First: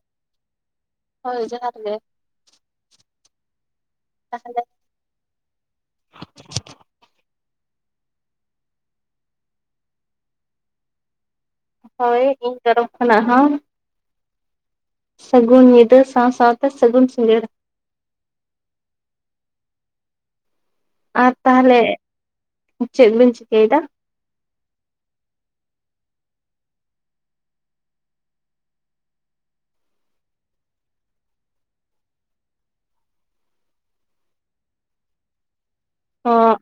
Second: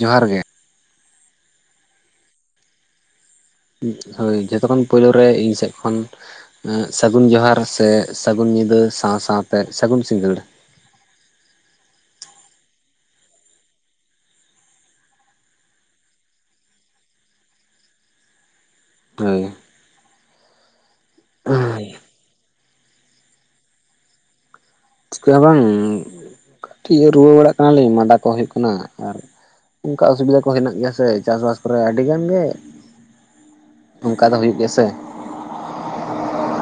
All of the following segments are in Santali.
ᱡᱚᱦᱟᱨ ᱜᱮ ᱦᱳᱭ ᱡᱚᱦᱟᱨ ᱜᱮ᱾ ᱦᱳᱭ ᱛᱟᱦᱚᱞᱮ ᱡᱷᱚᱛᱚ ᱠᱷᱚᱱ ᱯᱩᱭᱞᱩ ᱨᱮ ᱤᱧ ᱥᱮᱫ ᱠᱷᱚᱱ ᱮᱸᱼᱼ ᱥᱟᱹᱜᱩᱱ ᱡᱚᱦᱟᱨ ᱥᱮ ᱥᱟᱹᱜᱩᱱ ᱧᱤᱫᱟᱹ ᱥᱟᱶ ᱥᱟᱶᱛᱮ ᱥᱟᱹᱜᱩᱱ ᱥᱤᱸᱜᱟᱹᱲ᱾ ᱦᱳᱭ ᱤᱧ ᱛᱚᱨᱚᱯᱷ ᱠᱷᱚᱱᱟᱜ ᱦᱚᱸ᱾ ᱥᱟᱹᱜᱩᱱ ᱧᱤᱫᱟ. ᱥᱟᱶ ᱥᱟᱶᱛᱮ ᱥᱟᱹᱜᱩᱱ ᱥᱤᱸᱜᱟᱹᱲ᱾ ᱦᱳᱭ ᱟᱨ ᱛᱟᱦᱞᱮ ᱪᱮᱫ ᱵᱤᱱ ᱪᱤᱠᱟᱹᱭᱮᱫᱟ? ᱪᱤᱠᱟᱹ ᱦᱚᱸ ᱵᱟᱝ ᱠᱟᱹᱴᱤᱡ ᱨᱩᱣᱟᱹ ᱵᱟᱲᱟᱜ ᱠᱟᱱᱟᱞᱤᱧ ᱢᱟᱫᱟ ᱠᱚ ᱦᱩᱭᱩᱜ ᱠᱟᱱᱟ ᱟᱨ ᱚᱱᱠᱟ ᱚᱥᱩᱵᱤᱫᱷᱟ ᱠᱚ ᱦᱮᱱᱟᱜ ᱜᱮᱭᱟ ᱥᱮ ᱪᱟᱥᱵᱟᱥ ᱠᱚᱨᱮ ᱟᱹᱰᱤ ᱜᱟᱱ ᱜᱮ ᱚᱱᱠᱟ ᱫᱚ ᱦᱩᱭᱩᱜ ᱜᱮᱭᱟ ᱥᱮ᱾ ᱦᱳᱜ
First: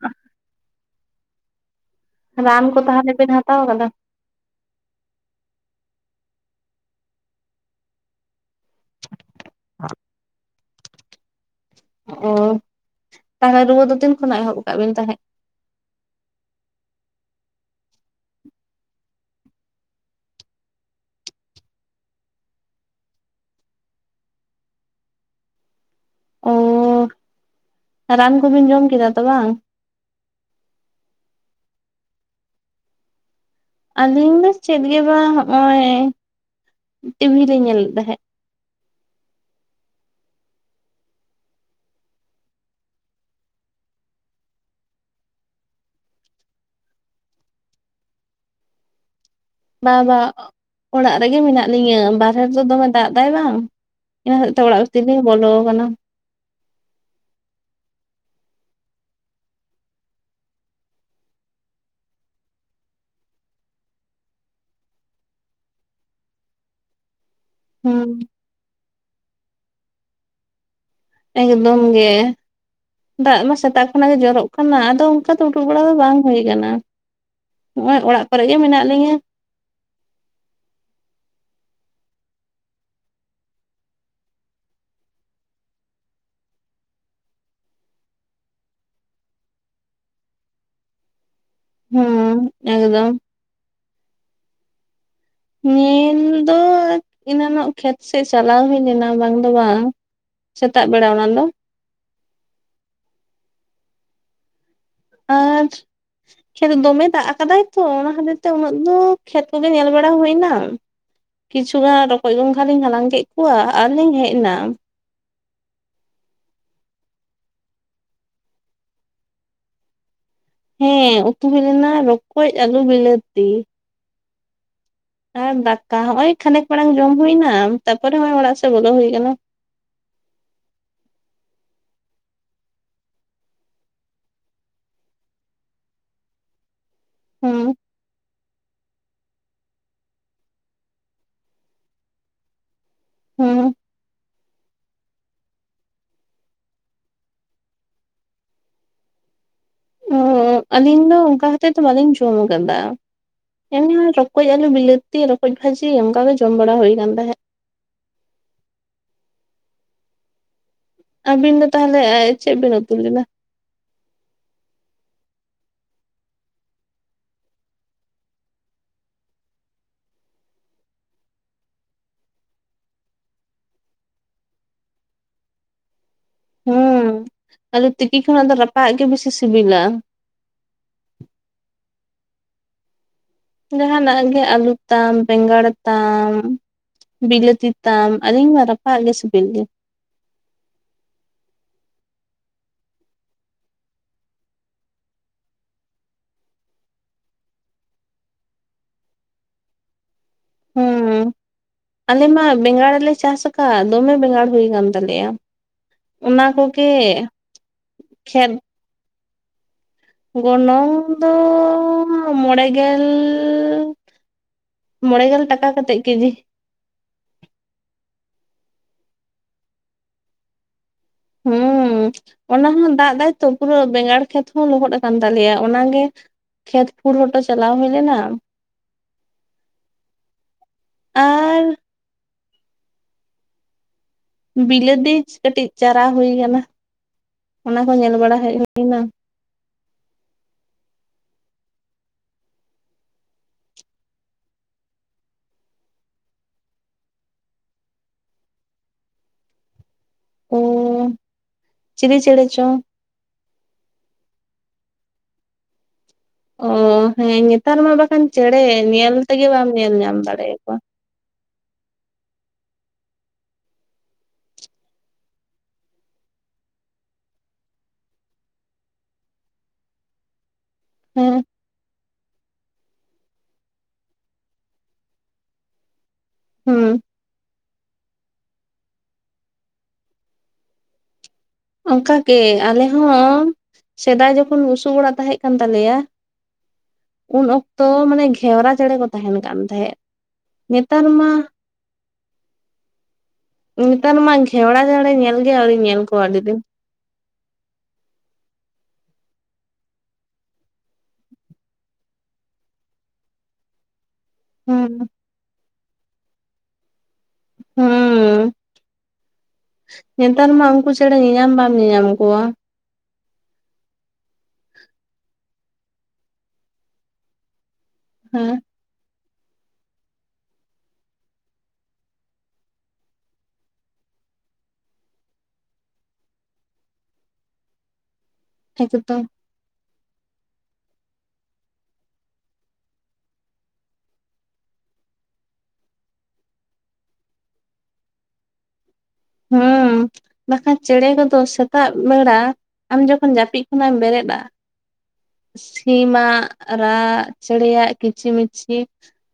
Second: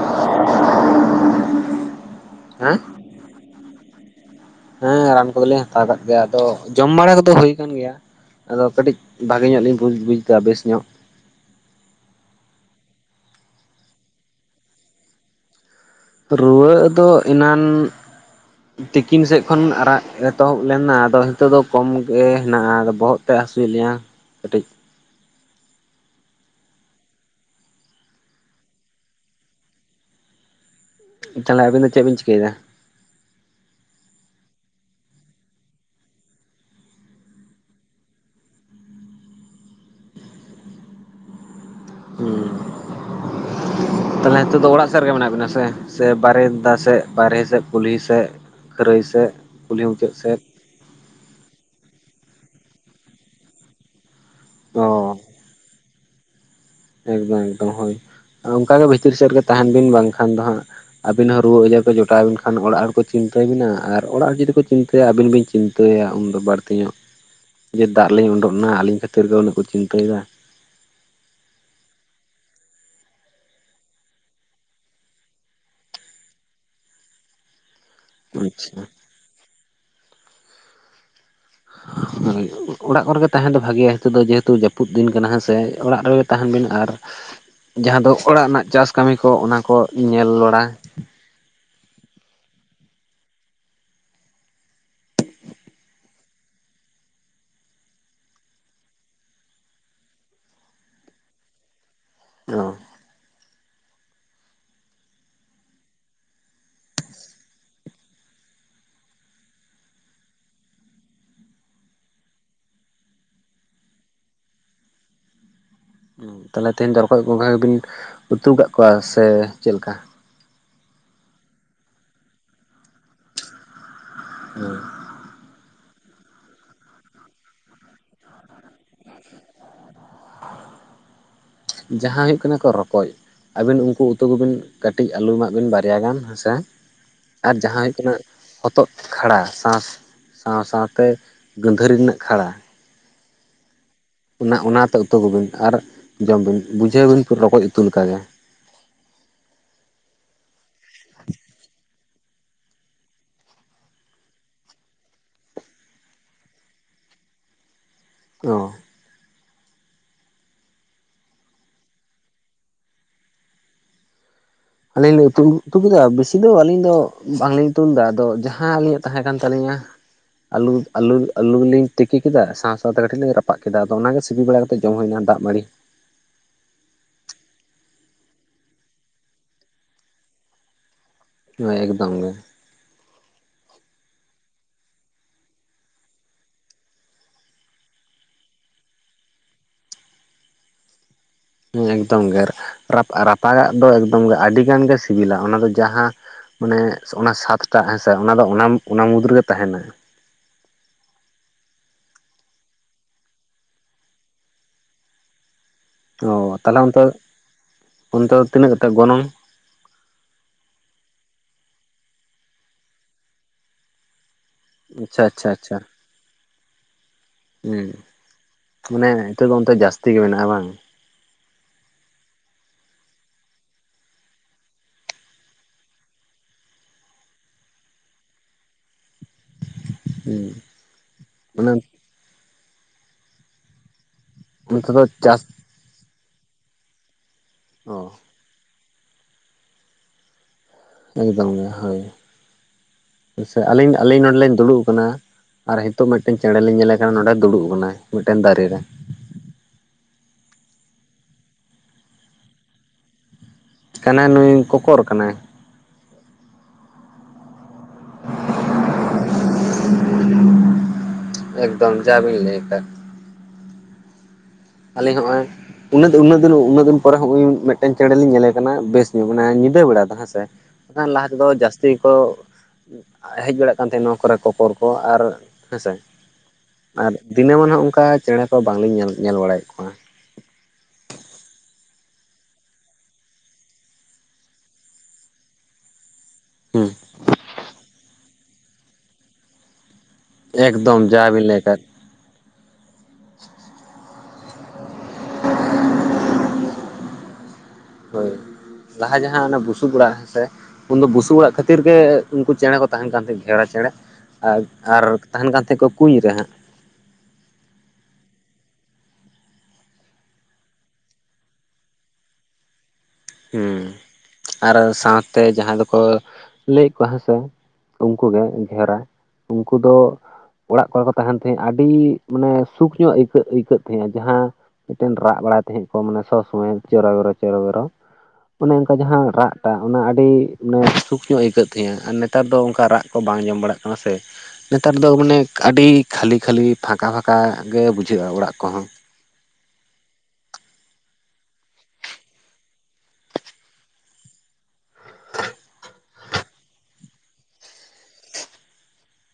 ᱨᱟᱱ ᱦᱮᱸ ᱠᱚ ᱛᱟᱦᱞᱮ ᱵᱮᱱ ᱦᱟᱛᱟᱣ ᱠᱟᱫᱟ? ᱦᱮᱸ ᱨᱟᱱ ᱠᱚᱫᱚᱞᱤᱧ ᱦᱟᱛᱟᱣ ᱟᱠᱟᱫ ᱜᱮᱭᱟ ᱟᱫᱚ ᱡᱚᱢ ᱵᱟᱲᱟ ᱠᱚᱫᱚ ᱦᱩᱭ ᱟᱠᱟᱱ ᱜᱮᱭᱟ᱾ ᱟᱫᱚ ᱠᱟᱹᱴᱤᱡ ᱵᱷᱟᱜᱮ ᱧᱚᱜ ᱞᱤᱧ ᱵᱩᱡ ᱵᱩᱡ ᱫᱟ ᱵᱮᱥ ᱧᱚᱜ᱾ ᱚ ᱛᱟᱦᱚᱞᱮ ᱨᱩᱣᱟᱹ ᱫᱚ ᱛᱤᱱ ᱠᱷᱚᱱᱟᱜ ᱮᱦᱚᱵ ᱟᱠᱟᱜ ᱵᱤᱱ ᱛᱟᱦᱮᱸᱫ? ᱨᱩᱣᱟᱹᱜ ᱫᱚ ᱮᱱᱟᱱ [unintelligible] ᱛᱤᱠᱤᱱ ᱥᱮᱫ ᱠᱷᱚᱱ ᱟᱨᱟᱜ ᱮᱛᱚᱦᱚᱵ ᱞᱮᱱᱟ ᱟᱫᱚ ᱱᱤᱛᱚᱜ ᱫᱚ ᱠᱚᱢ ᱜᱮ ᱦᱮᱱᱟᱜᱼᱟ ᱟᱫᱚ ᱵᱚᱦᱚᱜ ᱛᱮᱫ ᱦᱟᱹᱥᱩᱭᱮᱫ ᱞᱤᱧᱟ᱾ ᱠᱟᱹᱴᱤᱡ ᱚ ᱨᱟᱱ ᱠᱚᱵᱤᱱ ᱡᱚᱢ ᱠᱮᱫᱟ ᱛᱚ ᱵᱟᱝ? ᱛᱟᱦᱚᱞᱮ ᱟᱵᱤᱱ ᱫᱚ ᱪᱮᱫ ᱵᱤᱱ ᱪᱤᱠᱟᱹᱭ ᱫᱟ? ᱟᱹᱞᱤᱧ ᱫᱚ ᱪᱮᱫ ᱜᱮ ᱵᱟᱝ ᱦᱚᱜᱼᱚᱭ ᱴᱤᱵᱤᱞᱤᱧ ᱧᱮᱞᱮᱫ ᱛᱟᱦᱮᱸᱫ᱾ ᱦᱩᱸ ᱛᱟᱦᱚᱞᱮ ᱱᱤᱛᱚᱜ ᱫᱚ ᱚᱲᱟᱜ ᱥᱮᱫ ᱨᱮᱜᱮ ᱢᱮᱱᱟᱜ ᱵᱤᱱᱟ ᱥᱮ ᱥᱮ ᱵᱟᱨᱮᱱᱫᱟ, ᱥᱮᱫ ᱵᱟᱨᱦᱮ ᱥᱮᱫ, ᱠᱩᱞᱦᱤ ᱥᱮᱫ ᱠᱷᱟᱹᱨᱟᱹᱭ ᱥᱮᱫ? ᱠᱩᱞᱦᱤ ᱢᱩᱪᱟᱹᱫ ᱵᱟᱵᱟ ᱥᱮᱫ ᱚᱲᱟᱜ ᱨᱮᱜᱮ ᱢᱮᱱᱟᱜ ᱞᱤᱧᱟᱹ ᱵᱟᱨᱦᱮ ᱨᱮᱫᱚ ᱫᱚᱢᱮ ᱫᱟᱜ ᱫᱟᱭ ᱵᱟᱝ᱾ ᱤᱱᱟᱹ ᱦᱚᱛᱮ ᱛᱮ ᱚᱲᱟᱜ ᱚ ᱵᱷᱤᱛᱨᱤ ᱞᱤᱝ ᱵᱚᱞᱚ ᱟᱠᱟᱱᱟ᱾ ᱮᱠᱫᱚᱢ ᱮᱠᱫᱚᱢ ᱦᱳᱭ ᱚᱱᱠᱟᱜᱮ ᱵᱷᱤᱛᱤᱨ ᱥᱮᱫ ᱨᱮᱜ ᱛᱟᱦᱮᱱ ᱵᱤᱱ ᱵᱟᱝᱠᱷᱟᱱ ᱫᱚ ᱦᱟᱸᱜ ᱟᱹᱵᱤᱱ ᱦᱚᱸ ᱨᱩᱣᱟᱹ ᱟᱡᱟᱨ ᱠᱚ ᱡᱚᱴᱟᱣ ᱵᱤᱱ ᱠᱷᱟᱱ ᱚᱲᱟᱜ ᱦᱚᱲ ᱠᱚ ᱪᱤᱱᱛᱟᱹ ᱵᱮᱱᱟ ᱟᱨ ᱚᱲᱟᱜ ᱦᱚᱲ ᱡᱩᱫᱤ ᱠᱚ ᱪᱤᱱᱛᱟᱹᱭᱟ ᱟᱹᱵᱤᱱ ᱵᱤᱱ ᱪᱤᱱᱛᱟᱹᱭᱟ ᱩᱱᱫᱚ ᱵᱟᱹᱲᱛᱤ ᱧᱚᱜ᱾ ᱦ ᱡᱮ ᱫᱟᱜ ᱨᱮᱞᱤᱧ ᱩᱰᱠ ᱱᱟ ᱟᱹᱞᱤᱧ ᱠᱷᱟᱹᱛᱤᱨ ᱜᱮ ᱩᱱᱟᱹᱜ ᱠᱚ ᱪᱤᱱᱛᱟᱹᱭ ᱫᱟ᱾ ᱮᱠᱫᱚᱢ ᱜᱮ ᱫᱟᱜ ᱢᱟ ᱥᱮᱛᱟᱜ ᱠᱷᱚᱱᱟᱜ ᱜᱮ ᱡᱚᱨᱚᱜ ᱠᱟᱱᱟ ᱟᱫᱚ ᱚᱱᱠᱟ ᱫᱚ ᱩᱰᱩᱠ ᱵᱟᱲᱟ ᱫᱚ ᱵᱟᱝ ᱦᱩᱭ ᱟᱠᱟᱱᱟ᱾ ᱦᱚᱸᱜᱼᱚᱭ ᱚᱲᱟᱜ ᱠᱚᱨᱮ ᱜᱮ ᱟᱪᱪᱷᱟ ᱢᱮᱱᱟᱜ ᱞᱤᱝᱼᱟ᱾ ᱦ ᱦᱤᱛ ᱛᱳ ᱚᱲᱟᱜ ᱠᱚᱨᱮᱜᱮ ᱛᱟᱦᱮᱱ ᱫᱚ ᱵᱷᱟᱜᱮᱭᱟ ᱱᱤᱛᱚᱜ ᱫᱚ ᱡᱮᱦᱮᱛᱩ ᱡᱟᱹᱯᱩᱫ ᱫᱤᱱ ᱠᱟᱱᱟ ᱦᱮᱸᱥᱮ ᱚᱲᱟᱜ ᱨᱮᱜᱮ ᱛᱟᱦᱮᱱ ᱵᱤᱱ ᱟᱨ ᱡᱟᱦᱟᱸ ᱫᱚ ᱚᱲᱟᱜ ᱨᱮᱱᱟᱜ ᱪᱟᱥ ᱠᱟᱹᱢᱤ ᱠᱚ ᱚᱱᱟ ᱠᱚ ᱧᱮᱞ ᱵᱟᱲᱟ᱾ ᱦᱩᱸ ᱮᱠᱫᱚᱢ᱾ ᱧᱮᱞ ᱫᱚ ᱮᱱᱟᱱᱚᱱ ᱠᱷᱮᱛ ᱥᱮᱮᱫ ᱪᱟᱞᱟᱣ ᱦᱩᱭ ᱞᱮᱱᱟ ᱵᱟᱝ ᱫᱚ ᱵᱟᱝ ᱥᱮᱛᱟᱜ ᱵᱮᱲᱟ ᱚᱱᱟᱫᱚ ᱧᱳ ᱟᱹᱪ ᱠᱷᱮᱛ ᱫᱚᱢᱮ ᱫᱟᱜ ᱟᱠᱟᱫᱟᱭ ᱛᱚ ᱚᱱᱟ ᱠᱷᱟᱹᱛᱤᱨ ᱛᱮ ᱩᱱᱟᱹᱜ ᱫᱚ ᱠᱷᱮᱛ ᱠᱚᱜᱮ ᱧᱮᱞ ᱵᱟᱲᱟ ᱦᱩᱭ ᱮᱱᱟ᱾ ᱠᱤᱪᱷᱩ ᱜᱟᱱ ᱨᱚᱠᱚᱡ ᱜᱚᱝᱜᱷᱟ ᱞᱤᱧ ᱦᱟᱞᱟᱝ ᱠᱮᱫ ᱠᱚᱣᱟ ᱟᱨᱞᱤᱤᱧ ᱦᱮᱡ ᱮᱱᱟ᱾ ᱛᱟᱦᱚᱞᱮ ᱛᱮᱦᱮᱧ ᱫᱚ ᱨᱚᱠᱚᱡ ᱜᱚᱝᱜᱷᱟ ᱜᱮᱵᱤᱱ ᱩᱛᱩ ᱠᱟᱫ ᱠᱚᱣᱟ ᱥᱮ ᱪᱮᱫᱠᱟ? ᱦᱮᱸ ᱩᱛᱩ ᱦᱩᱭ ᱞᱮᱱᱟ ᱨᱚᱠᱚᱡ ᱟᱞᱩ ᱵᱤᱞᱟᱹᱛᱤ᱾ ᱦᱮᱸ ᱟᱨ ᱫᱟᱠᱟ ᱦᱚᱸᱼᱚᱭ ᱠᱷᱟᱱᱮᱠ ᱢᱟᱲᱟᱝ ᱡᱚᱢ ᱦᱩᱭ ᱮᱱᱟ ᱛᱟᱨᱯᱚᱨᱮ ᱱᱚᱜᱼᱚᱭ ᱚᱲᱟᱜ ᱥᱮᱫ ᱵᱚᱞᱚ ᱦᱩᱭ ᱠᱟᱱᱟ᱾ ᱡᱟᱦᱟᱸ ᱦᱩᱭᱩᱜ ᱠᱟᱱᱟ ᱠᱚ ᱨᱚᱠᱚᱡ ᱟᱹᱵᱤᱱ ᱩᱱᱠᱩ ᱩᱛᱩ ᱠᱚᱵᱤᱱ ᱠᱟᱹᱴᱤᱡ ᱟᱹᱞᱩ ᱮᱢᱟᱜ ᱵᱤᱱ ᱵᱟᱨᱭᱟ ᱜᱟᱱ ᱦᱮᱸᱥᱮ ᱟᱨ ᱦᱩᱸ ᱡᱟᱦᱟᱸ ᱦᱩᱭᱩᱜ ᱠᱟᱱᱟ ᱦᱚᱛᱚᱫ ᱠᱷᱟᱲᱟ ᱥᱟᱶ ᱥᱟᱶ ᱥᱟᱶ ᱛᱮ ᱜᱟᱹᱫᱷᱟᱹᱨᱤ ᱨᱮᱱᱟᱜ ᱠᱷᱟᱲᱟ᱾ ᱦᱩᱸ ᱚᱱᱟ ᱚᱱᱟᱛᱮ ᱩᱛᱩ ᱠᱚᱵᱤᱱ ᱟᱨ ᱡᱚᱢ ᱵᱤᱱ ᱵᱩᱡᱷᱟᱹᱣ ᱵᱤᱱᱯᱩᱨ ᱨᱚᱠᱚᱡ ᱩᱛᱩ ᱞᱮᱠᱟᱜᱮ ᱚᱸ ᱟᱹᱞᱤᱧ ᱫᱚ ᱚᱱᱠᱟ ᱦᱚᱛᱮᱜ ᱛᱮ ᱵᱟᱹᱞᱤᱧ ᱡᱚᱢ ᱟᱠᱟᱫᱟ᱾ ᱮᱢᱱᱤ ᱨᱚᱠᱚᱡ ᱟᱞᱩ ᱵᱤᱞᱟᱹᱛᱤ ᱨᱚᱠᱚᱡ ᱵᱷᱟᱡᱤ ᱚᱱᱠᱟ ᱜᱮ ᱡᱚᱢ ᱵᱟᱲᱟ ᱦᱩᱭ ᱠᱟᱱᱟᱱ ᱛᱟᱦᱮᱸᱫ᱾ ᱚᱻ ᱟᱹᱵᱤᱱ ᱫᱚ ᱛᱟᱦᱚᱞᱮ ᱪᱮᱫ ᱵᱤᱱ ᱩᱛᱩ ᱞᱮᱫᱟ? ᱟᱞᱤᱧ ᱞᱤᱧ ᱩᱛᱩ ᱩᱛᱩ ᱠᱮᱫᱟ ᱵᱮᱥᱤ ᱫᱚ ᱟᱹᱞᱤᱧ ᱫᱚ ᱵᱟᱝ ᱞᱤᱧ ᱩᱛᱩ ᱞᱮᱫᱟ ᱟᱫᱚ ᱡᱟᱦᱟᱸ ᱟᱹᱞᱤᱧᱟᱜ ᱛᱟᱦᱮᱸ ᱠᱟᱱ ᱛᱟᱹᱞᱤᱧᱟ᱾ ᱟᱹᱞᱩ ᱟᱹᱞᱩ ᱟᱹᱞᱩ ᱞᱤᱧ ᱛᱤᱠᱤ ᱠᱮᱫᱟ ᱥᱟᱶ ᱥᱟᱶ ᱛᱮ ᱠᱟᱹᱴᱤᱡ ᱞᱤᱧ ᱨᱟᱯᱟᱜ ᱠᱮᱫᱟ ᱟᱫᱚ ᱚᱱᱟ ᱜᱮ ᱥᱤᱯᱤ ᱵᱟᱲᱟᱼᱼ ᱡᱚᱢ ᱦᱩᱭᱱᱟ ᱫᱟᱜ ᱢᱟᱹᱲᱤ᱾ ᱦᱩᱸ ᱟᱞᱮ ᱛᱤᱠᱤ ᱠᱷᱚᱱᱟᱜ ᱫᱚ ᱨᱟᱯᱟᱜᱟᱜ ᱜᱮ ᱵᱤᱥᱤ ᱥᱤᱵᱤᱞᱟ᱾ ᱦᱳᱭ ᱮᱠᱫᱚᱢ ᱜᱮ᱾ ᱡᱟᱦᱟ ᱱᱟᱜ ᱜᱮ ᱟᱹᱞᱩ ᱛᱟᱢ ᱵᱮᱸᱜᱟᱲ ᱛᱟᱢ, ᱵᱤᱞᱟᱹᱛᱤ ᱛᱟᱢ ᱟᱹᱞᱤᱧ ᱢᱟ ᱨᱟᱯᱟᱜ ᱜᱮ ᱥᱤᱵᱤᱞ ᱜᱮ᱾ ᱮᱠᱫᱚᱢ ᱜᱮ ᱨᱟᱯᱟ ᱜᱟᱜ ᱫᱚ ᱮᱠᱫᱚᱢ ᱜᱮ ᱟᱹᱰᱤ ᱜᱟᱱ ᱜᱮ ᱥᱤᱵᱤᱞᱟ ᱚᱱᱟ ᱫᱚ ᱡᱟᱦᱟᱸᱼᱼ ᱢᱟᱱᱮ ᱚᱱᱟ ᱥᱟᱛᱴᱟᱜ ᱦᱮᱸᱥᱮ ᱚᱱᱟ ᱫᱚ ᱚᱱᱟ ᱚᱱᱟ ᱢᱩᱫᱽ ᱨᱮᱜᱮ ᱛᱟᱦᱮᱱᱟ᱾ ᱦᱩᱸᱢ ᱟᱞᱮ ᱢᱟ ᱵᱮᱸᱜᱟᱲᱞᱮ ᱪᱟᱥ ᱟᱠᱟᱫ ᱫᱚᱢᱮ ᱵᱮᱸᱜᱟᱲ ᱦᱩᱭ ᱟᱠᱟᱱ ᱛᱟᱞᱮᱭᱟ᱾ ᱚ ᱚᱱᱟ ᱛᱟᱦᱚᱞᱮ ᱠᱚᱜᱮ ᱚᱱᱛᱮ ᱚᱱᱛᱮ ᱫᱚ ᱠᱷᱮᱛ ᱛᱤᱱᱟᱹᱜ ᱠᱟᱛᱮ ᱜᱚᱱᱚᱝ? ᱜᱚᱱᱚᱝ ᱫᱚ ᱢᱚᱬᱮᱸᱜᱮᱞ- ᱟᱪᱪᱷᱟ ᱢᱚᱬᱮᱸ ᱜᱮᱞ ᱟᱪᱪᱷᱟ ᱴᱟᱠᱟ ᱟᱪᱪᱷᱟ ᱠᱟᱛᱮᱫ ᱠᱮᱡᱤ᱾ ᱦᱮᱸ ᱢᱟᱱᱮ ᱱᱤᱛᱚᱜ ᱫᱚ ᱚᱱᱛᱮ ᱡᱟᱹᱥᱛᱤ ᱜᱮ ᱢᱮᱱᱟᱜᱼᱟ ᱵᱟᱝ? ᱦᱩᱸ᱾ ᱚᱱᱟ ᱦᱚᱸ ᱫᱟᱜ ᱫᱟᱭᱛᱚ ᱯᱩᱨᱟᱹ ᱵᱮᱸᱜᱟᱲ ᱠᱷᱮᱛ ᱦᱚᱸ ᱞᱚᱦᱚᱫ ᱟᱠᱟᱱ ᱛᱟᱞᱮᱭᱟ ᱚᱱᱟᱜᱮᱼᱼ ᱠᱷᱮᱛ ᱯᱷᱩᱲ ᱦᱚᱴᱚ ᱪᱟᱞᱟᱣ ᱦᱩᱭ ᱞᱮᱱᱟ᱾ ᱦᱮᱸ ᱟᱨ ᱩᱱᱟᱝᱼᱼ ᱚᱱᱛᱮ ᱫᱚ ᱵᱤᱞᱟᱹᱛᱤ ᱪᱟᱥ ᱠᱟᱹᱴᱤᱡ ᱪᱟᱨᱟ ᱦᱩᱭ ᱟᱠᱟᱱᱟ ᱚᱱᱟ ᱠᱚ ᱚ ᱧᱮᱞ ᱵᱟᱲᱟ ᱦᱮᱡ ᱦᱩᱭ ᱮᱱᱟ᱾ ᱮᱠᱫᱚᱢ ᱜᱮ ᱦᱳᱭ ᱥᱮ ᱟᱹᱞᱤᱧ ᱟᱹᱞᱤᱧ ᱱᱚᱰᱮ ᱞᱤᱧ ᱫᱩᱲᱩᱵ ᱟᱠᱟᱱᱟ᱾ ᱟᱨ ᱱᱤᱛᱚᱜ ᱢᱤᱫᱴᱮᱱ ᱪᱮᱬᱮ ᱞᱤᱧ ᱧᱮᱞᱮ ᱠᱟᱱᱟ ᱱᱚᱰᱮ ᱫᱩᱲᱩᱵ ᱟᱠᱟᱱᱟᱭ ᱢᱤᱫᱴᱮᱱ ᱫᱟᱨᱮ ᱨᱮ᱾ ᱚᱻ ᱪᱤᱞᱤ ᱪᱮᱬᱮᱸ ᱪᱚᱝ? ᱠᱟᱱᱟᱭ ᱱᱩᱭ ᱠᱚᱠᱚᱨ ᱠᱟᱱᱟᱭ᱾ ᱚ ᱦᱮᱸ ᱱᱮᱛᱟᱨ ᱢᱟ ᱵᱟᱠᱷᱟᱱ ᱪᱮᱬᱮ ᱧᱮᱞ ᱛᱮᱜᱮ ᱵᱟᱢ ᱧᱮᱞ ᱧᱟᱢ ᱫᱟᱲᱮ ᱭᱟᱠᱚ᱾ ᱮᱠᱫᱚᱢ ᱡᱟᱵᱤᱱ ᱞᱟᱹᱭᱫ᱾ ᱟᱞᱤᱧ ᱦᱚᱸᱜᱼᱚᱭᱼᱼ ᱩᱱᱟᱹᱜ ᱩᱱᱟᱹᱜ ᱫᱤᱱ ᱩᱱᱟᱹᱜ ᱫᱤᱱ ᱯᱚᱨᱮ ᱦᱚᱸ ᱢᱤᱫᱴᱮᱱ ᱪᱮᱬᱮ ᱞᱤᱧ ᱧᱮᱞᱮ ᱠᱟᱱᱟ ᱵᱮᱥ ᱧᱩᱛ ᱢᱟᱱᱮ ᱧᱤᱫᱟᱹ ᱵᱮᱲᱟ᱾ ᱦᱮᱸᱥᱮ ᱵᱟᱝ ᱠᱷᱟᱱ ᱞᱟᱦᱟ ᱦᱮᱸ ᱛᱮᱫᱚ ᱡᱟᱹᱥᱛᱤᱼᱼ ᱡᱟᱹᱥᱛᱤ ᱠᱚ ᱦᱮᱡ ᱵᱟᱲᱟᱜ ᱠᱟᱱ ᱛᱟᱦᱮᱱᱟ ᱱᱚᱣᱟ ᱠᱚᱨᱮ ᱠᱚᱯᱚᱨ ᱠᱚ ᱟᱨ ᱦᱮᱸᱥᱮᱼᱼ ᱦᱩᱸ᱾ ᱫᱤᱱᱟᱹᱢᱟᱱ ᱦᱚᱸ ᱚᱱᱠᱟ ᱪᱮᱬᱮᱸ ᱠᱚ ᱵᱟᱝ ᱞᱤᱧ ᱧᱮᱞ ᱵᱟᱲᱟᱭᱮᱫ ᱠᱚᱣᱟ᱾ ᱚᱱᱠᱟ ᱜᱮ ᱟᱞᱮ ᱦᱚᱸ ᱥᱮᱫᱟᱭ ᱡᱚᱠᱷᱚᱱ ᱵᱩᱥᱩᱵ ᱚᱲᱟᱜ ᱛᱟᱦᱮᱸ ᱠᱟᱱ ᱛᱟᱞᱮᱭᱟᱼᱼ ᱦᱮᱸ᱾ ᱩᱱ ᱚᱠᱛᱚ ᱢᱟᱱᱮ ᱜᱷᱮᱣᱨᱟ ᱪᱮᱬᱮᱸ ᱠᱚ ᱛᱟᱦᱮᱱ ᱠᱟᱱ ᱛᱟᱦᱮᱸᱫ᱾ ᱮᱠᱫᱚᱢ ᱱᱮᱛᱟᱨ ᱢᱟ ᱡᱟᱵᱮᱱ ᱞᱟᱹᱭ ᱟᱠᱟᱫ᱾ ᱱᱮᱛᱟᱨ ᱢᱟ ᱜᱷᱮᱣᱲᱟ ᱪᱮᱬᱮ ᱧᱮᱞ ᱜᱮ ᱟᱹᱣᱨᱤᱧ ᱧᱮᱞ ᱠᱚᱣᱟ ᱟᱹᱰᱤᱼᱼ ᱦ [unintelligible] ᱦᱳᱭ ᱞᱟᱦᱟ ᱡᱟᱦᱟᱸ ᱚᱱᱟ ᱵᱩᱥᱩᱵ ᱚᱲᱟᱜ ᱦᱮᱸ ᱥᱮ᱾ ᱩᱱ ᱫᱚ ᱵᱩᱥᱩᱵᱽ ᱚᱲᱟᱜ ᱠᱷᱟᱹᱛᱤᱨ ᱜᱮ ᱩᱱᱠᱩ ᱪᱮᱬᱮᱸ ᱠᱚ ᱛᱟᱦᱮᱱ ᱠᱟᱱ ᱛᱟᱦᱮᱸᱫ ᱜᱷᱮᱣᱨᱟ ᱪᱮᱬᱮᱸ᱾ ᱦᱩᱸ ᱟᱨ ᱛᱟᱦᱮᱱ ᱠᱟᱱ ᱛᱟᱦᱮᱸᱫ ᱠᱚᱣᱟ ᱠᱩᱧ ᱨᱮ ᱦᱟᱸᱜ᱾᱾ ᱦᱩᱸ᱾ ᱱᱮᱛᱟᱨ ᱢᱟ ᱩᱱᱠᱩ ᱪᱮᱬᱮ ᱧᱮᱧᱟᱢ ᱵᱟᱢ ᱧᱮᱧᱟᱢ ᱠᱚᱣᱟ᱾ ᱦᱩᱸ ᱟᱨ ᱥᱟᱶᱛᱮ ᱡᱟᱦᱟᱸᱭ ᱫᱚᱠᱚ ᱞᱟᱹᱭᱮᱫ ᱠᱚᱣᱟ ᱦᱮᱸᱥᱮ᱾ ᱩᱱᱝᱩᱜᱮ ᱦᱮᱸ ᱜᱷᱮᱨᱟ ᱩᱱᱠᱩ ᱫᱚ ᱚᱲᱟᱜ ᱠᱚᱨᱮ ᱠᱚ ᱛᱟᱦᱮᱱ ᱛᱟᱦᱮᱸᱜ ᱟᱹᱰᱤ ᱢᱟᱱᱮ ᱥᱩᱠ ᱧᱚᱜ ᱟᱹᱭᱠᱟᱹᱜ ᱟᱹᱭᱠᱟᱹᱜ ᱛᱟᱦᱮᱸᱜᱼᱟ ᱡᱟᱦᱟᱸ ᱢᱤᱫᱴᱮᱱ ᱨᱟᱜ ᱵᱟᱲᱟᱭ ᱛᱟᱦᱮᱸᱫ ᱠᱚ ᱢᱟᱱᱮ ᱥᱚᱵᱽ ᱥᱚᱢᱚᱭ ᱪᱮᱨᱚᱵᱮᱨᱚ ᱪᱮᱨᱚᱵᱮᱨᱚ ᱚᱱᱮ ᱚᱱᱠᱟ ᱮᱠᱫᱚᱢ ᱡᱟᱦᱟᱸ ᱨᱟᱜ ᱴᱟ ᱚᱱᱟ ᱟᱹᱰᱤ ᱢᱟᱱᱮ ᱥᱩᱠ ᱧᱚᱜ ᱟᱹᱭᱠᱟᱹᱜ ᱛᱟᱸᱦᱮ-ᱟ ᱟᱨ ᱱᱮᱛᱟᱨ ᱫᱚ ᱚᱱᱠᱟ ᱨᱟᱜ ᱠᱚ ᱵᱟᱝ ᱟᱸᱡᱚᱢ ᱵᱟᱲᱟᱜ ᱠᱟᱱᱟ ᱥᱮ᱾ ᱱᱮᱛᱟᱨ ᱫᱚ ᱢᱟᱱᱮ ᱟᱹᱰᱤ ᱠᱷᱟᱹᱞᱤ ᱠᱷᱟᱹᱞᱤ ᱯᱷᱟᱸᱠᱟ ᱯᱷᱟᱸᱠᱟ ᱜᱮ ᱵᱩᱡᱷᱟᱹᱜ-ᱟ ᱚᱲᱟᱜ ᱠᱚᱦᱚᱸ᱾ ᱦᱩᱸ᱾ ᱵᱟᱠᱷᱟᱱ ᱪᱮᱬᱮ ᱠᱚᱫᱚ ᱥᱮᱛᱟᱜ ᱵᱮᱲᱟ ᱟᱢ ᱡᱚᱠᱷᱚᱱ ᱡᱟᱹᱯᱤᱫ ᱠᱷᱚᱱᱟᱜ ᱮᱢ ᱵᱮᱨᱮᱫ-ᱟ᱾ ᱥᱤᱢᱟᱜ ᱨᱟᱜ, ᱪᱮᱬᱮᱭᱟᱜ ᱠᱤᱪᱤ-ᱢᱤᱪᱤ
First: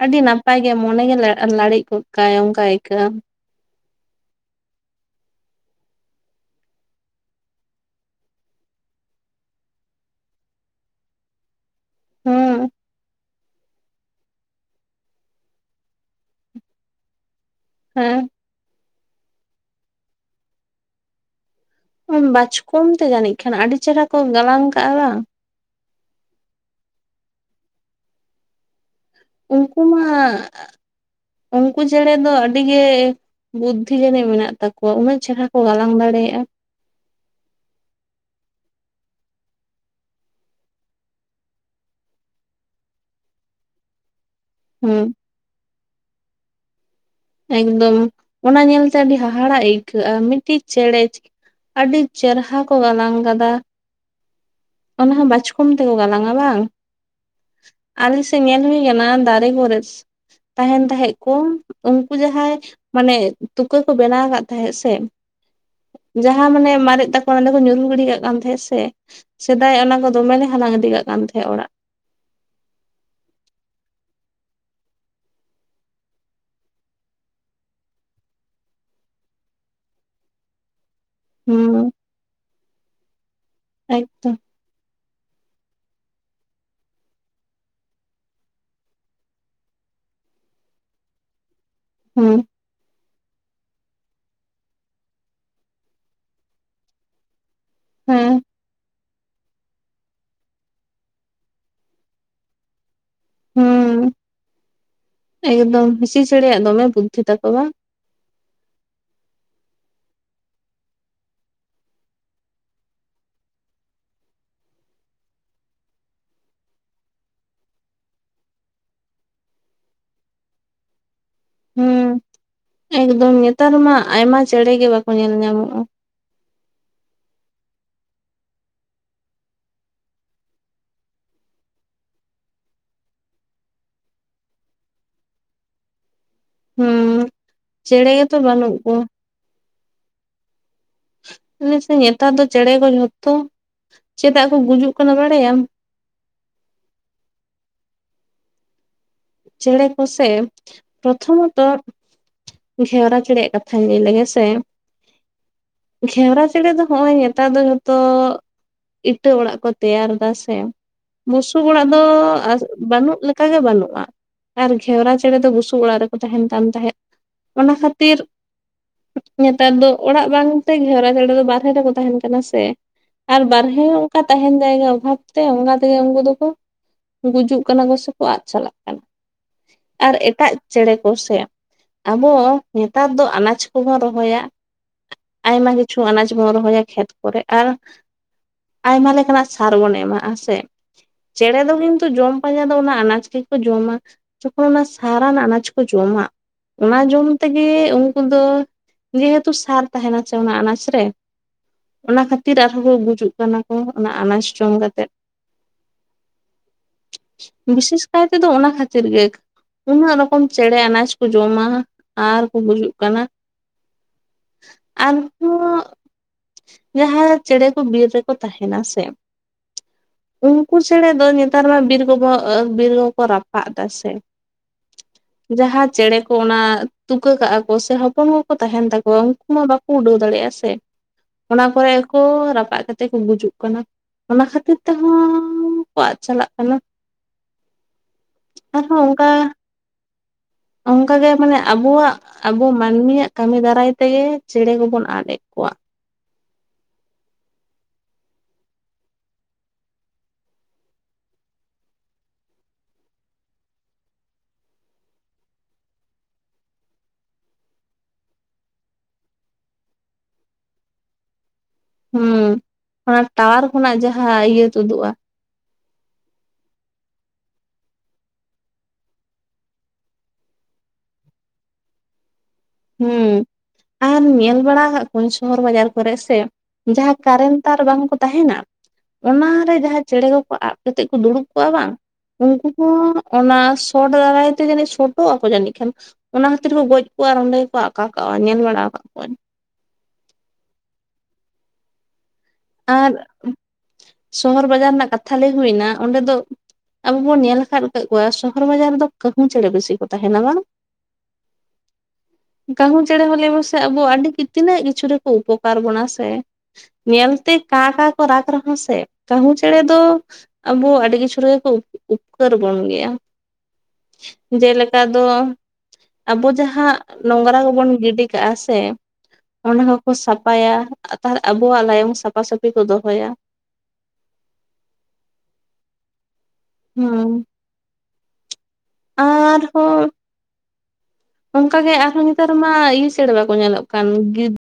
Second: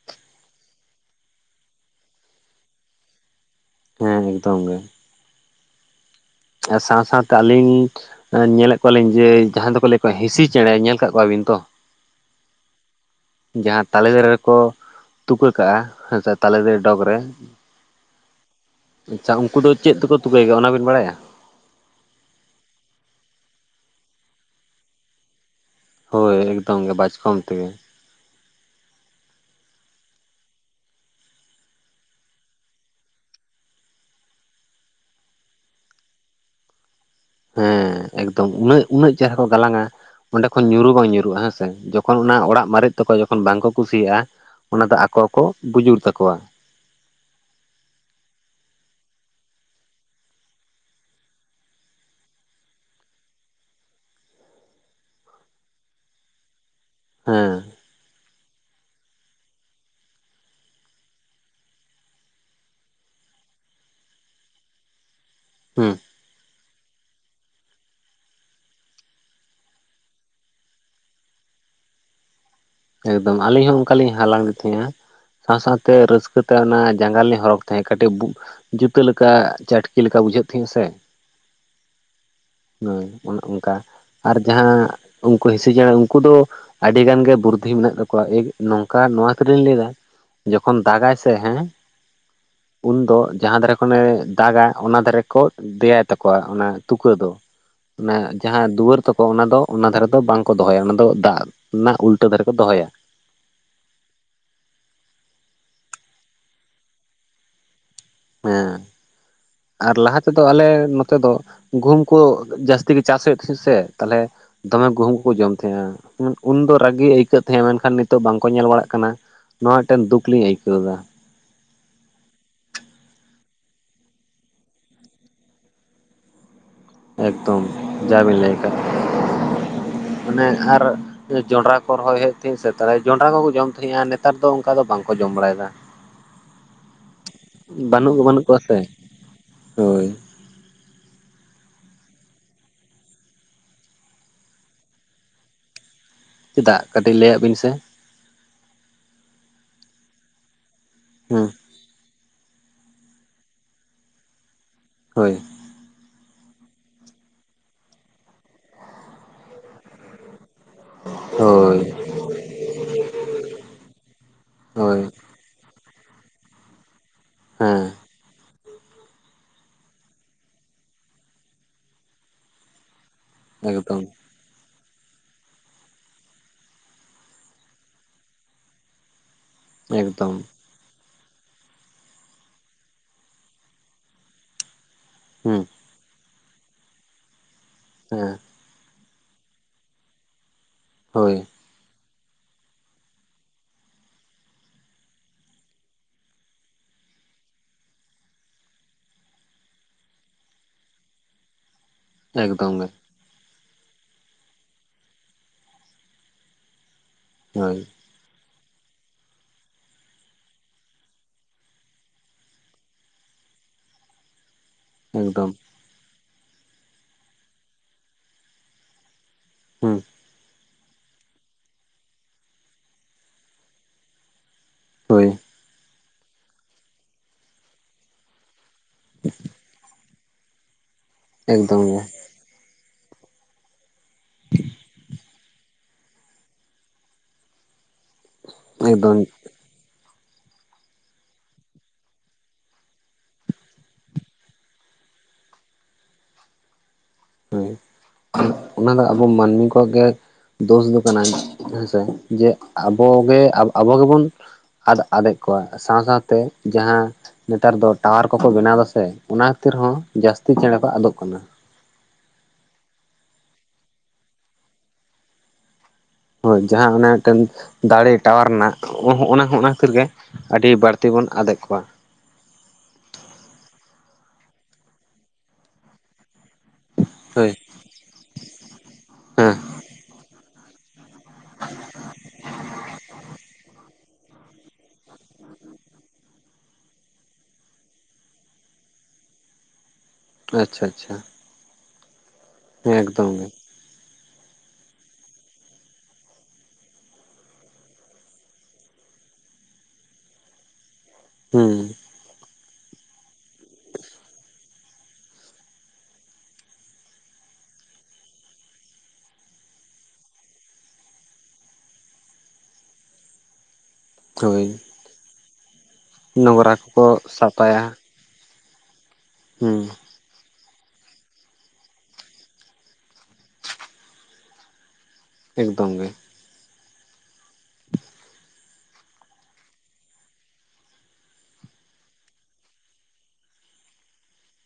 ᱟᱹᱰᱤ ᱱᱟᱯᱟᱭ ᱜᱮ ᱢᱚᱱᱮ ᱜᱮ ᱞᱟᱬ-ᱞᱟᱲᱤᱡ ᱜᱚᱜ ᱠᱟ-ᱟᱭ ᱚᱱᱠᱟ ᱟᱹᱭᱠᱟᱹᱜᱼᱟ᱾ ᱦᱮᱸ ᱮᱠᱫᱚᱢ ᱜᱮ᱾ ᱟᱨ ᱥᱟᱶ ᱥᱟᱶᱛᱮ ᱟᱹᱞᱤᱧ ᱟᱸ ᱧᱮᱞᱮᱫ ᱠᱚᱣᱟᱞᱤᱧ ᱡᱮ ᱡᱟᱦᱟᱸᱭ ᱫᱚᱠᱚ ᱞᱟᱹᱭ ᱠᱚᱣᱟ ᱦᱸᱥᱤᱤ ᱪᱮᱬᱮ᱾ ᱧᱮᱞ ᱠᱟᱫ ᱠᱚᱣᱟᱵᱤᱱ ᱛᱚ? ᱦᱩᱸ᱾ ᱡᱟᱦᱟᱸ ᱛᱟᱞᱮ ᱫᱟᱨᱮ ᱨᱮᱠᱚ ᱛᱩᱠᱟᱹ ᱠᱟᱜᱼᱟ ᱦᱮᱸ ᱥᱮ᱾ ᱛᱟᱞᱮ ᱫᱟᱨᱮ ᱰᱚᱜᱽ ᱨᱮ᱾ ᱦᱮᱸ᱾ ᱟᱪᱪᱷᱟ ᱩᱱᱠᱩ ᱫᱚ ᱪᱮᱫ ᱛᱮᱠᱚ ᱛᱩᱠᱟᱹᱭ ᱜᱮᱭᱟ ᱚᱱᱟᱵᱤᱱ ᱵᱟᱲᱟᱭᱟ? ᱵᱟᱪᱠᱚᱢ ᱛᱮ ᱡᱟᱹᱱᱤᱡ ᱠᱷᱟᱱ ᱟᱹᱰᱤ ᱪᱮᱦᱨᱟ ᱠᱚ ᱜᱟᱞᱟᱝ ᱠᱟᱜᱼᱟ ᱵᱟᱝ᱾ ᱦᱳᱭ ᱮᱠᱫᱚᱢ ᱜᱮ ᱵᱟᱪᱠᱚᱢ ᱛᱮᱜᱮ᱾ ᱩᱱᱠᱩ ᱢᱟ, ᱩᱱᱠᱩ ᱪᱮᱬᱮ ᱫᱚ ᱟᱹᱰᱤᱜᱮ ᱵᱩᱫᱽᱫᱷᱤ ᱡᱟᱹᱱᱤᱡ ᱢᱮᱱᱟᱜ ᱛᱟᱠᱚᱣᱟ, ᱩᱱᱟᱹᱜ ᱪᱮᱨᱦᱟ ᱠᱚ ᱜᱟᱞᱟᱝ ᱫᱟᱲᱮᱭᱟᱜ-ᱟ᱾ ᱦᱮᱸ ᱮᱠᱫᱚᱢ, ᱩᱱᱟᱹᱜ ᱩᱱᱟᱹᱜ ᱪᱮᱨᱦᱟ ᱠᱚ ᱜᱟᱞᱟᱝᱟ᱾ ᱚᱸᱰᱮ ᱠᱷᱚᱱ ᱧᱩᱨᱩ ᱵᱟᱝ ᱧᱩᱨᱩᱜᱼᱟ ᱦᱮᱸᱥᱮ, ᱡᱚᱠᱷᱚᱱ ᱚᱱᱟ ᱚᱲᱟᱜ ᱢᱟᱨᱮᱜ ᱛᱟᱠᱚᱣᱟ, ᱡᱚᱠᱷᱚᱱ ᱵᱟᱝ ᱠᱚ ᱠᱩᱥᱤᱭᱟᱜᱼᱟ ᱚᱱᱟ ᱫᱚ ᱦᱩᱸ ᱟᱠᱚ ᱠᱚ ᱵᱩᱡᱩᱨ ᱛᱟᱠᱚᱣᱟ᱾ ᱮᱠᱫᱚᱢ, ᱚᱱᱟ ᱧᱮᱞᱛᱮ ᱟᱹᱰᱤ ᱦᱟᱦᱟᱲᱟᱜ ᱟᱹᱭᱠᱟᱹᱜ-ᱟ᱾ ᱢᱤᱫᱴᱤᱡ ᱪᱮᱬᱮ ᱟᱹᱰᱤ ᱪᱮᱨᱦᱟ ᱠᱚ ᱜᱟᱞᱟᱝ ᱠᱟᱫᱟ᱾ ᱚᱱᱟ ᱦᱚᱸ ᱵᱟᱪᱠᱚᱢ ᱛᱮᱠᱚ ᱜᱟᱞᱟᱝᱟ ᱵᱟᱝ? ᱦᱮᱸ᱾ ᱟᱞᱮ ᱥᱮᱫ ᱧᱮᱞ ᱦᱩᱭ ᱟᱠᱟᱱᱟ ᱫᱟᱨᱮ ᱠᱚᱨᱮᱜ ᱛᱟᱦᱮᱱ ᱛᱟᱦᱮᱸᱫ ᱠᱚ᱾ ᱩᱱᱠᱩ ᱡᱟᱦᱟᱸᱭ ᱢᱟᱱᱮ ᱛᱩᱠᱟᱹ ᱠᱚ ᱵᱮᱱᱟᱣ ᱠᱟᱫ ᱛᱟᱦᱮᱸᱜ ᱥᱮ ᱦᱩᱸ ᱡᱟᱦᱟᱸ ᱢᱟᱱᱮ ᱢᱟᱨᱮᱜ ᱛᱟᱠ [unintelligible] ᱚᱸᱰᱮ ᱠᱚ ᱧᱩᱨᱦᱩ ᱜᱤᱰᱤ ᱠᱟᱜ ᱠᱟᱱ ᱛᱟᱦᱮᱸᱜ ᱥᱮ, ᱥᱮᱫᱟᱭ ᱚᱱᱟ ᱠᱚ ᱫᱚᱢᱮ ᱞᱮ ᱦᱟᱞᱟᱝ ᱤᱫᱤ ᱠᱟᱜ ᱠᱟᱱ ᱛᱟᱦᱮᱸᱫ ᱚᱲᱟᱜ᱾ ᱮᱠᱫᱚᱢ, ᱟᱞᱤᱧ ᱦᱚᱸ ᱚᱱᱠᱟᱞᱤᱧ ᱦᱟᱞᱟᱝ-ᱮᱫ ᱛᱟᱦᱮᱸᱫ ᱟ᱾ ᱥᱟᱶ ᱥᱟᱶᱛᱮ ᱨᱟᱹᱥᱠᱟᱹ ᱛᱮ ᱚᱱᱟ ᱡᱟᱸᱜᱟ ᱨᱮᱞᱤᱧ ᱦᱚᱨᱚᱜᱽ ᱛᱟᱦᱮᱸᱫ ᱠᱟᱹᱴᱤᱡ ᱵᱩ ᱡᱩᱛᱟᱹ ᱞᱮᱠᱟ ᱪᱟᱹᱴᱠᱤ ᱞᱮᱠᱟ ᱵᱩᱡᱷᱟᱹᱜ ᱛᱟᱦᱮᱜ-ᱟ ᱥᱮ᱾ ᱦᱩᱸ ᱦᱩᱸ ᱚᱱᱮ ᱚᱱᱠᱟ ᱮᱠᱫᱚᱢ ᱟᱨ ᱡᱟᱦᱟᱸ ᱩᱱᱠᱩ ᱦᱤᱤᱥᱩ ᱪᱮᱬᱮᱸ ᱩᱱᱠᱩ ᱫᱚ ᱟᱹᱰᱤ ᱜᱟᱱ ᱜᱮ ᱵᱩᱨ ᱫᱷᱤ ᱢᱮᱱᱟᱜ ᱛᱟᱠᱚᱣᱟ ᱮ ᱱᱚᱝᱠᱟ ᱱᱚᱣᱟ ᱠᱷᱟᱹᱛᱤᱨᱤᱧ ᱞᱟᱹᱭ ᱫᱟ᱾ ᱡᱚᱠᱷᱚᱱ ᱫᱟᱜ ᱟᱭ ᱥᱮ ᱦᱮᱸ ᱦᱩᱸ᱾ ᱩᱱ ᱫᱚ ᱡᱟᱦᱟᱸ ᱫᱷᱟᱨᱮ ᱠᱷᱚᱱᱮ ᱫᱟᱜᱟ ᱚᱱᱟ ᱫᱷᱟᱨᱮ ᱠᱚ ᱫᱮᱭᱟᱭ ᱛᱟᱠᱚᱣᱟ ᱚᱱᱟ ᱛᱩᱠᱟᱹ ᱫᱚ ᱾ ᱚᱱᱟ ᱦᱮᱸ ᱡᱟᱦᱟᱸ ᱫᱩᱣᱟᱹᱨ ᱛᱟᱠᱚ ᱚᱱᱟ ᱫᱚ, ᱚᱱᱟ ᱫᱷᱟᱨᱮ ᱫᱚ ᱵᱟᱝᱠᱚ ᱫᱚᱦᱚᱭᱟ, ᱚᱱᱟ ᱫᱚ ᱫᱟᱜ ᱱᱟᱜ ᱩᱞ- -ᱴᱟᱹ ᱫᱷᱟᱨᱮ ᱠᱚ ᱫᱚᱦᱚᱭᱟ᱾ ᱦᱩᱸ ᱮᱠᱫᱚᱢ, ᱦᱤᱸᱥᱤ ᱪᱮᱲᱮ ᱭᱟᱜ ᱫᱚᱢᱮ ᱵᱩᱫᱽᱫᱷᱤ ᱛᱟᱠᱚ ᱵᱟᱸ? ᱦᱮᱸ ᱟᱨ ᱞᱟᱦᱟ ᱛᱮᱫᱚ ᱟᱞᱮ ᱱᱚᱛᱮ ᱫᱚ ᱜᱩᱢ ᱠᱚ ᱡᱟᱹᱥᱛᱤ ᱜᱮ ᱪᱟᱥ ᱦᱩᱭᱩᱜ ᱛᱮᱹᱥᱤᱥᱥᱮ ᱛᱟᱞᱦᱮ ᱫᱚᱢᱮ ᱜᱩᱦᱩᱢ ᱠᱚ ᱡᱚᱢ ᱛᱷᱮᱸᱜᱼᱟᱸ, ᱩᱱ-ᱩᱱᱫᱚ ᱨᱟᱜᱤ ᱟᱹᱭᱠᱟᱹᱜ ᱛᱷᱮᱸᱜ, ᱢᱮᱱᱠᱷᱟᱱ ᱱᱤᱛᱚᱜ ᱵᱟᱝᱠᱚ ᱧᱮᱞ ᱵᱟᱲᱟᱜ ᱠᱟᱱᱟ᱾ ᱱᱚᱣᱟ ᱴᱮᱱ ᱫᱩᱠ ᱞᱤᱧ ᱟᱹᱭᱠᱟᱹᱣ ᱫᱟ᱾ ᱦᱩᱸ ᱮᱠᱫᱚᱢ, ᱧᱮᱛᱟᱨ ᱢᱟ ᱟᱭᱢᱟ ᱪᱮᱲᱮ ᱜᱮ ᱵᱟᱠᱚ ᱧᱮᱞ ᱧᱟᱢᱚᱜᱼᱟ᱾ ᱮᱠᱫᱚᱢ, ᱡᱟᱵᱤᱸ ᱞᱟᱹᱭ ᱠᱟᱜ, ᱟᱱᱮ ᱟᱨ ᱮᱸ ᱡᱚᱸᱰᱨᱟ ᱠᱚ ᱨᱚᱦᱚᱭ ᱦᱳᱭᱳᱜ ᱛᱷᱮᱸᱜ ᱥᱮ ᱛᱟᱞᱮ ᱡᱚᱸᱰᱨᱟ ᱠᱚᱠᱚ ᱡᱚᱢ ᱛᱷᱮᱸᱜᱼᱟ, ᱱᱮᱛᱟᱨ ᱫᱚ ᱚᱝᱠᱟ ᱫᱚ ᱵᱟᱝᱠᱚ ᱡᱚᱢ ᱵᱟᱲᱟᱭ ᱫᱟ᱾ ᱦᱩᱸ, ᱪᱮᱲᱮ ᱵᱟᱹᱱᱩᱜ ᱫᱚ ᱜᱮᱛᱚ ᱵᱟᱹᱱᱩᱜ ᱵᱟᱱᱩᱜ ᱥᱮ ᱠᱚᱣᱟ᱾ ᱦᱳᱭ᱾ ᱞᱟᱹᱢ ᱥᱮ ᱧᱮᱛᱟᱨ ᱫᱚ ᱪᱮᱲᱮ ᱠᱚ ᱡᱷᱚᱛᱚ, ᱪᱮᱫᱟᱜ ᱠᱚ ᱜᱩᱡᱩᱜ ᱠᱟᱱᱟ ᱵᱟᱲᱟᱭᱟᱢ? ᱪᱮᱫᱟᱜ? ᱠᱟᱴᱤᱜ ᱞᱟᱹᱭᱟᱜ ᱵᱤᱱ ᱥᱮ᱾ ᱪᱮᱲᱮ ᱠᱚᱥᱮ ᱦᱮᱸ ᱯᱨᱚᱛᱷᱚᱢᱚᱛᱚᱜ ᱜᱷᱮᱣᱨᱟ ᱪᱮᱲᱮᱭᱟᱜ ᱠᱟᱛᱷᱟᱹᱧ ᱞᱟᱹᱭ ᱞᱮᱜᱮ ᱥᱮ᱾ ᱦᱳᱭ᱾ ᱜᱷᱮᱣᱨᱟ ᱪᱮᱲᱮ ᱫᱚ ᱦᱚᱸᱜᱼᱚᱸᱭ ᱧᱮᱛᱟᱨ ᱫᱚ ᱡᱚᱛᱚᱜ ᱤᱴᱟᱹ ᱚᱲᱟᱜ ᱠᱚ ᱛᱮᱭᱟᱨ ᱫᱟ ᱥᱮ ᱵᱩᱥᱩᱵ ᱦᱳᱭ ᱚᱲᱟᱜ ᱫᱚ ᱟᱥ ᱵᱟᱱᱩᱜ ᱞᱮᱠᱟ ᱜᱮ ᱵᱟᱱᱩᱜᱼᱟ᱾ ᱟᱨ ᱦᱳᱭ ᱜᱷᱮᱣᱨᱟ ᱪᱮᱲᱮ ᱫᱚ ᱵᱩᱥᱩᱵ ᱚᱲᱟᱜ ᱨᱮᱠᱚ ᱛᱟᱦᱮᱱ ᱠᱟᱱ ᱛᱟᱦᱮᱸᱜ, ᱚᱱᱟ ᱦᱮᱸ ᱠᱷᱟᱹᱛᱤᱨ ᱧᱮᱛᱟᱨ ᱫᱚ ᱚᱲᱟᱜ ᱵᱟᱝᱛᱮ ᱜᱷᱮᱣᱨᱟ ᱪᱮᱲᱮ ᱫᱚ ᱵᱟᱨᱦᱮ ᱨᱮᱠᱚ ᱛᱟᱦᱮᱱ ᱠᱟᱱᱟ ᱥᱮ᱾ ᱟᱨ ᱵᱟᱨᱦᱮ ᱮᱠᱫᱚᱢ ᱚᱝᱠᱟᱛ ᱛᱟᱦᱮᱱ ᱡᱟᱭᱜᱟ ᱚᱵᱷᱟᱵᱽ ᱛᱮ ᱚᱝᱜᱟ ᱛᱮᱜᱮ ᱩᱝᱠᱩ ᱫᱚᱠᱚ ᱜᱩᱡᱩᱜ ᱠᱟᱱᱟ ᱠᱚ ᱥᱮᱠᱚ ᱟᱜ ᱪᱟᱞᱟᱜ ᱟᱞ ᱟᱨ ᱮᱠᱫᱚᱢ ᱮᱴᱟᱜ ᱪᱮᱲᱮ ᱠᱚ ᱥᱮᱜ ᱟᱵᱚ ᱧᱮᱛᱟᱨ ᱫᱚ ᱟᱱᱟᱡᱽ ᱠᱚᱵᱚᱱ ᱨᱚᱦᱚᱭᱟᱜ᱾ [inaudible] ᱦᱮᱸ ᱟᱭᱢᱟ ᱠᱤᱪᱷᱩ ᱟᱱᱟᱡ ᱵᱚᱱ ᱨᱚᱦᱚᱭᱟ ᱠᱷᱮᱛ ᱠᱚᱨᱮᱜ, ᱟᱨ ᱦᱮᱸ᱾ ᱟᱭᱢᱟ ᱞᱮᱠᱟᱱᱟᱜ ᱥᱟᱨ ᱵᱚᱱ ᱮᱢᱟᱜᱼᱟ ᱥᱮ᱾ ᱦᱳᱭ᱾ ᱪᱮᱲᱮ ᱫᱚ ᱠᱤᱱᱛᱩ ᱡᱚᱢ ᱯᱟᱸᱡᱟ ᱫᱚ ᱚᱱᱟ ᱟᱱᱟᱡ ᱜᱮ ᱠᱚ ᱡᱚᱢᱟ ᱡᱚᱠᱷᱚᱱ ᱚᱱᱟ ᱥᱟᱨᱟᱱᱟᱜ ᱟᱱᱟᱡᱽ ᱠᱚ ᱡᱚᱢᱟᱜ, ᱚᱱᱟ ᱡᱚᱢ ᱛᱮᱜᱮ ᱩᱝᱠᱩ ᱫᱚ ᱡᱮᱦᱮᱛᱩ ᱥᱟᱨ ᱛᱟᱦᱮᱸᱱᱟ ᱪᱮ ᱚᱱᱟ ᱟᱱᱟᱡᱽ ᱨᱮ ᱚᱱᱟ ᱠᱷᱟᱛᱤᱨ ᱮᱠᱫᱚᱢ ᱜᱮ ᱟᱨᱦᱚᱸ ᱜᱩᱡᱩᱜ ᱠᱟᱱᱟ ᱠᱚᱸ ᱚᱱᱟ ᱟᱱᱟᱡ ᱡᱚᱢ ᱠᱟᱛᱮᱫ᱾ ᱦᱳᱭ ᱵᱤᱥᱮᱥ ᱠᱟᱭ ᱛᱮᱫᱚ ᱚᱱᱟ ᱠᱷᱟᱛᱤᱨ ᱜᱮ᱾ ᱩᱱᱟᱹᱜ ᱨᱚᱠᱚᱢ ᱪᱮᱲᱮ ᱟᱱᱟᱡᱽ ᱠᱚ ᱡᱚᱢᱟ ᱟᱨ ᱠᱚ ᱜᱩᱡᱩᱜ ᱠᱟᱱᱟ᱾ [unintelligible] ᱮᱠᱫᱚᱢ ᱟᱨᱦᱚᱸ ᱡᱟᱦᱟᱸᱭ ᱪᱮᱲᱮ ᱠᱚ ᱵᱤᱨ ᱨᱮᱠᱚ ᱛᱟᱦᱮᱸᱱᱟ ᱥᱮ, ᱦᱩᱸ᱾ ᱩᱱᱠᱩ ᱪᱮᱲᱮ ᱫᱚ ᱧᱮᱛᱟᱨ ᱢᱟ ᱵᱤᱨ ᱜᱚᱜᱳᱢᱟᱹ ᱟᱹ ᱵᱤᱨ ᱜᱚ ᱠᱚ ᱨᱟᱯᱟᱜ ᱫᱟ ᱥᱮ᱾ ᱦᱳᱭ᱾ ᱡᱟᱦᱟ ᱪᱮᱲᱮ ᱠᱚ ᱚᱱᱟ ᱛᱩᱠᱟᱹ ᱠᱟᱜᱼᱟ ᱠᱚ ᱥᱮ ᱦᱚᱯᱚᱱ ᱝᱚ ᱛᱟᱦᱮᱸᱱ ᱛᱟᱠᱚᱣᱟ, ᱩᱱᱠᱩ ᱢᱟ ᱵᱟᱠᱚ ᱩᱰᱟᱹᱣ ᱫᱟᱲᱮᱭᱟᱜᱼᱟ ᱥᱮ ᱚᱱᱟ ᱮᱠᱫᱚᱢ ᱠᱚᱨᱮ ᱜᱮ ᱠᱚ ᱨᱟᱯᱟᱜ ᱠᱟᱛᱮᱼᱼ ᱛᱮᱠᱚ ᱜᱩᱡᱩᱜ ᱠᱟᱱᱟ, ᱚᱱᱟ ᱠᱷᱟᱹᱛᱤᱨ ᱛᱮᱦᱚᱸ ᱠᱚ ᱟᱫ ᱪᱟᱞᱟᱜ ᱠᱟᱱᱟ᱾ ᱟᱨ ᱦᱚᱸ ᱮᱠᱫᱚᱢ ᱚᱱᱠᱟ ᱚᱱᱠᱟᱜᱮ ᱢᱟᱱᱮ ᱟᱵᱚᱣᱟᱜᱼᱼ ᱟᱵᱚ ᱢᱟᱹᱱᱢᱤᱭᱟᱜ ᱠᱟᱹᱢᱤ ᱫᱟᱨᱟᱭ ᱛᱮᱜᱮ ᱪᱮᱸᱬᱮ ᱠᱚᱵᱚᱱ ᱟᱫᱽᱮᱫ ᱠᱚᱣᱟ᱾ ᱦᱮᱸ ᱚᱱᱟ ᱫᱚ ᱟᱵᱚ ᱢᱟᱹᱱᱢᱤ ᱠᱚ ᱜᱮᱼᱼ ᱫᱳᱥ ᱫᱚ ᱠᱟᱱᱟ ᱦᱮᱸᱥᱮ ᱡᱮ ᱟᱵᱚᱜᱮ ᱟᱵᱚ ᱜᱮ ᱵᱚᱱᱼᱼ ᱟᱫᱽ ᱟᱫᱽᱮᱜ ᱠᱚᱣᱟ ᱥᱟᱸᱣ ᱥᱟᱸᱣᱛᱮ ᱡᱟᱦᱟᱸ ᱱᱮᱛᱟᱨ ᱫᱚ ᱴᱟᱣᱟᱨ ᱠᱚᱠᱚ ᱵᱮᱱᱟᱣ ᱮᱫᱟ ᱥᱮ ᱚᱱᱟ ᱠᱷᱟᱹᱛᱤᱨ ᱦᱚᱸ ᱡᱟᱹᱥᱛᱤ ᱪᱮᱬᱮᱸ ᱠᱚ ᱟᱫᱚᱜ ᱠᱟᱱᱟ᱾ ᱦᱩᱸ ᱚᱱᱟ ᱴᱟᱣᱟᱨ ᱠᱷᱚᱱᱟᱜ ᱡᱟᱦᱟᱸ ᱤᱭᱟᱹ ᱛᱩᱫᱩᱜᱼᱟ᱾ ᱦᱳᱭ ᱡᱟᱦᱟᱸ ᱮ ᱢᱤᱫᱴᱮᱱ ᱫᱟᱲᱮ ᱴᱟᱣᱟᱨ ᱨᱮᱱᱟᱜ ᱚᱱᱟ ᱦᱚᱸ ᱚᱱᱟ ᱠᱷᱟᱹᱛᱤᱨ ᱜᱮ ᱟᱹᱰᱤ ᱵᱟᱹᱲᱛᱤ ᱵᱚᱱ ᱟᱫᱮᱜ ᱠᱚᱣᱟ᱾ ᱦᱮᱸ ᱟᱨ ᱧᱮᱞ ᱵᱟᱲᱟᱜ ᱠᱚᱣᱟᱝ ᱥᱚᱦᱚᱨ ᱵᱟᱡᱟᱨ ᱠᱚᱨᱮ ᱥᱮ ᱡᱟᱦᱟᱸ ᱦᱳᱭ ᱠᱟᱨᱮᱱᱴᱼᱼ ᱛᱟᱨ ᱵᱟᱝ ᱠᱚ ᱛᱟᱦᱮᱸᱱᱟ, ᱚᱱᱟ ᱦᱮᱸ ᱨᱮ ᱡᱟᱦᱟᱸ ᱪᱮᱸᱬᱮ ᱠᱚ ᱠᱚ ᱟᱵᱽ ᱠᱟᱛᱮᱼᱼ ᱫᱩᱲᱩᱵ ᱠᱚᱜᱼᱟ ᱵᱟᱝ ᱩᱱᱠᱩ ᱦᱚᱸ ᱚᱱᱟᱼᱼ ᱥᱚᱴ ᱫᱟᱨᱟᱭ ᱛᱮ ᱡᱟᱹᱱᱤᱡ ᱥᱚᱴᱚᱜ ᱟᱠᱚ ᱡᱟᱹᱱᱤᱡ ᱠᱷᱟᱱ ᱚᱱᱟ ᱠᱷᱟᱹᱛᱤᱨ ᱠᱚ ᱜᱚᱡ ᱠᱚᱜᱼᱟ ᱚᱸᱰᱮᱼᱼ ᱟᱠᱟᱣᱟ ᱧᱮᱞ ᱵᱟᱲᱟ ᱟᱠᱚᱣᱟᱧ ᱟᱪᱪᱷᱟ ᱟᱪᱪᱷᱟ, ᱦᱮᱸ ᱟᱨ ᱮᱠᱫᱚᱢ ᱜᱮ ᱥᱚᱦᱚᱨ ᱵᱟᱡᱟᱨ ᱨᱮᱱᱟᱜ ᱠᱟᱛᱷᱟ ᱞᱟᱹᱭ ᱦᱩᱭᱱᱟ ᱚᱸᱰᱮ ᱫᱚᱼᱼ ᱟᱵᱚ ᱵᱚᱱ ᱧᱮᱞ ᱟᱠᱟᱫ ᱠᱟᱫ ᱠᱚᱣᱟ ᱥᱚᱦᱚᱨ ᱵᱟᱡᱟᱨ ᱨᱮᱫᱚ ᱠᱟᱹᱦᱩ ᱪᱮᱬᱮᱸ ᱵᱮᱥᱤ ᱠᱚ ᱛᱟᱦᱮᱸᱱᱟ ᱵᱟᱝ? ᱦᱩᱸ [unintelligible] ᱠᱟᱹᱦᱩ ᱪᱮᱸᱬᱮ ᱦᱚᱸ ᱞᱟᱹᱭ ᱢᱮᱥᱮ ᱟᱵᱚ ᱟᱹᱰᱤ ᱛᱤᱱᱟᱹᱜ ᱠᱤᱪᱷᱩ ᱨᱮᱠᱚ ᱩᱯᱚᱠᱟᱨ ᱵᱚᱱᱟ ᱥᱮ, ᱧᱮᱞᱛᱮ ᱠᱟᱸ ᱠᱟᱸ ᱠᱚ ᱨᱟᱜᱽ ᱨᱮᱦᱚᱸ ᱥᱮ ᱠᱟᱹᱦᱩ ᱪᱮᱬᱮᱸ ᱫᱚᱼᱼ ᱟᱵᱚ ᱟᱹᱰᱤ ᱠᱤᱪᱷᱩ ᱨᱮᱜᱮ ᱠᱚ ᱩᱯᱠᱟᱹᱨ [unintelligible] ᱵᱚᱱ ᱜᱮᱭᱟ᱾ ᱦᱳᱭ ᱡᱮᱞᱮᱠᱟ ᱫᱚ ᱟᱵᱚ ᱱᱚᱝᱨᱟ ᱡᱟᱦᱟᱸ ᱠᱚᱠᱚ ᱱᱚᱝᱨᱟ ᱥᱟᱯᱷᱟᱭᱟ ᱜᱮᱵᱚᱱ ᱜᱤᱰᱤᱼᱼ ᱠᱟᱜᱼᱟ ᱥᱮ ᱦᱩᱸ ᱚᱸᱵᱟ ᱦᱚᱸᱠᱚ ᱥᱟᱯᱷᱟᱭᱟ ᱛᱟᱦᱮᱸ ᱟᱵᱚᱣᱟᱜ ᱞᱟᱭᱚᱝ ᱥᱟᱯᱼᱼ ᱥᱟᱯᱷᱟ ᱥᱟᱹᱯᱷᱤ ᱠᱚ ᱫᱚᱦᱚᱭᱟ᱾ ᱮᱠᱫᱚᱢ ᱜᱮ, ᱦᱩᱸᱢ ᱟᱨᱦᱚᱸᱼᱼ ᱚᱱᱠᱟᱜᱮ ᱟᱨᱦᱚᱸ ᱱᱮᱛᱟᱨ ᱢᱟ ᱤᱭᱩ ᱪᱮᱬᱮᱸ ᱵᱟᱠᱚ ᱧᱮᱞᱚᱜ ᱠᱟᱱ ᱜᱤᱼᱼ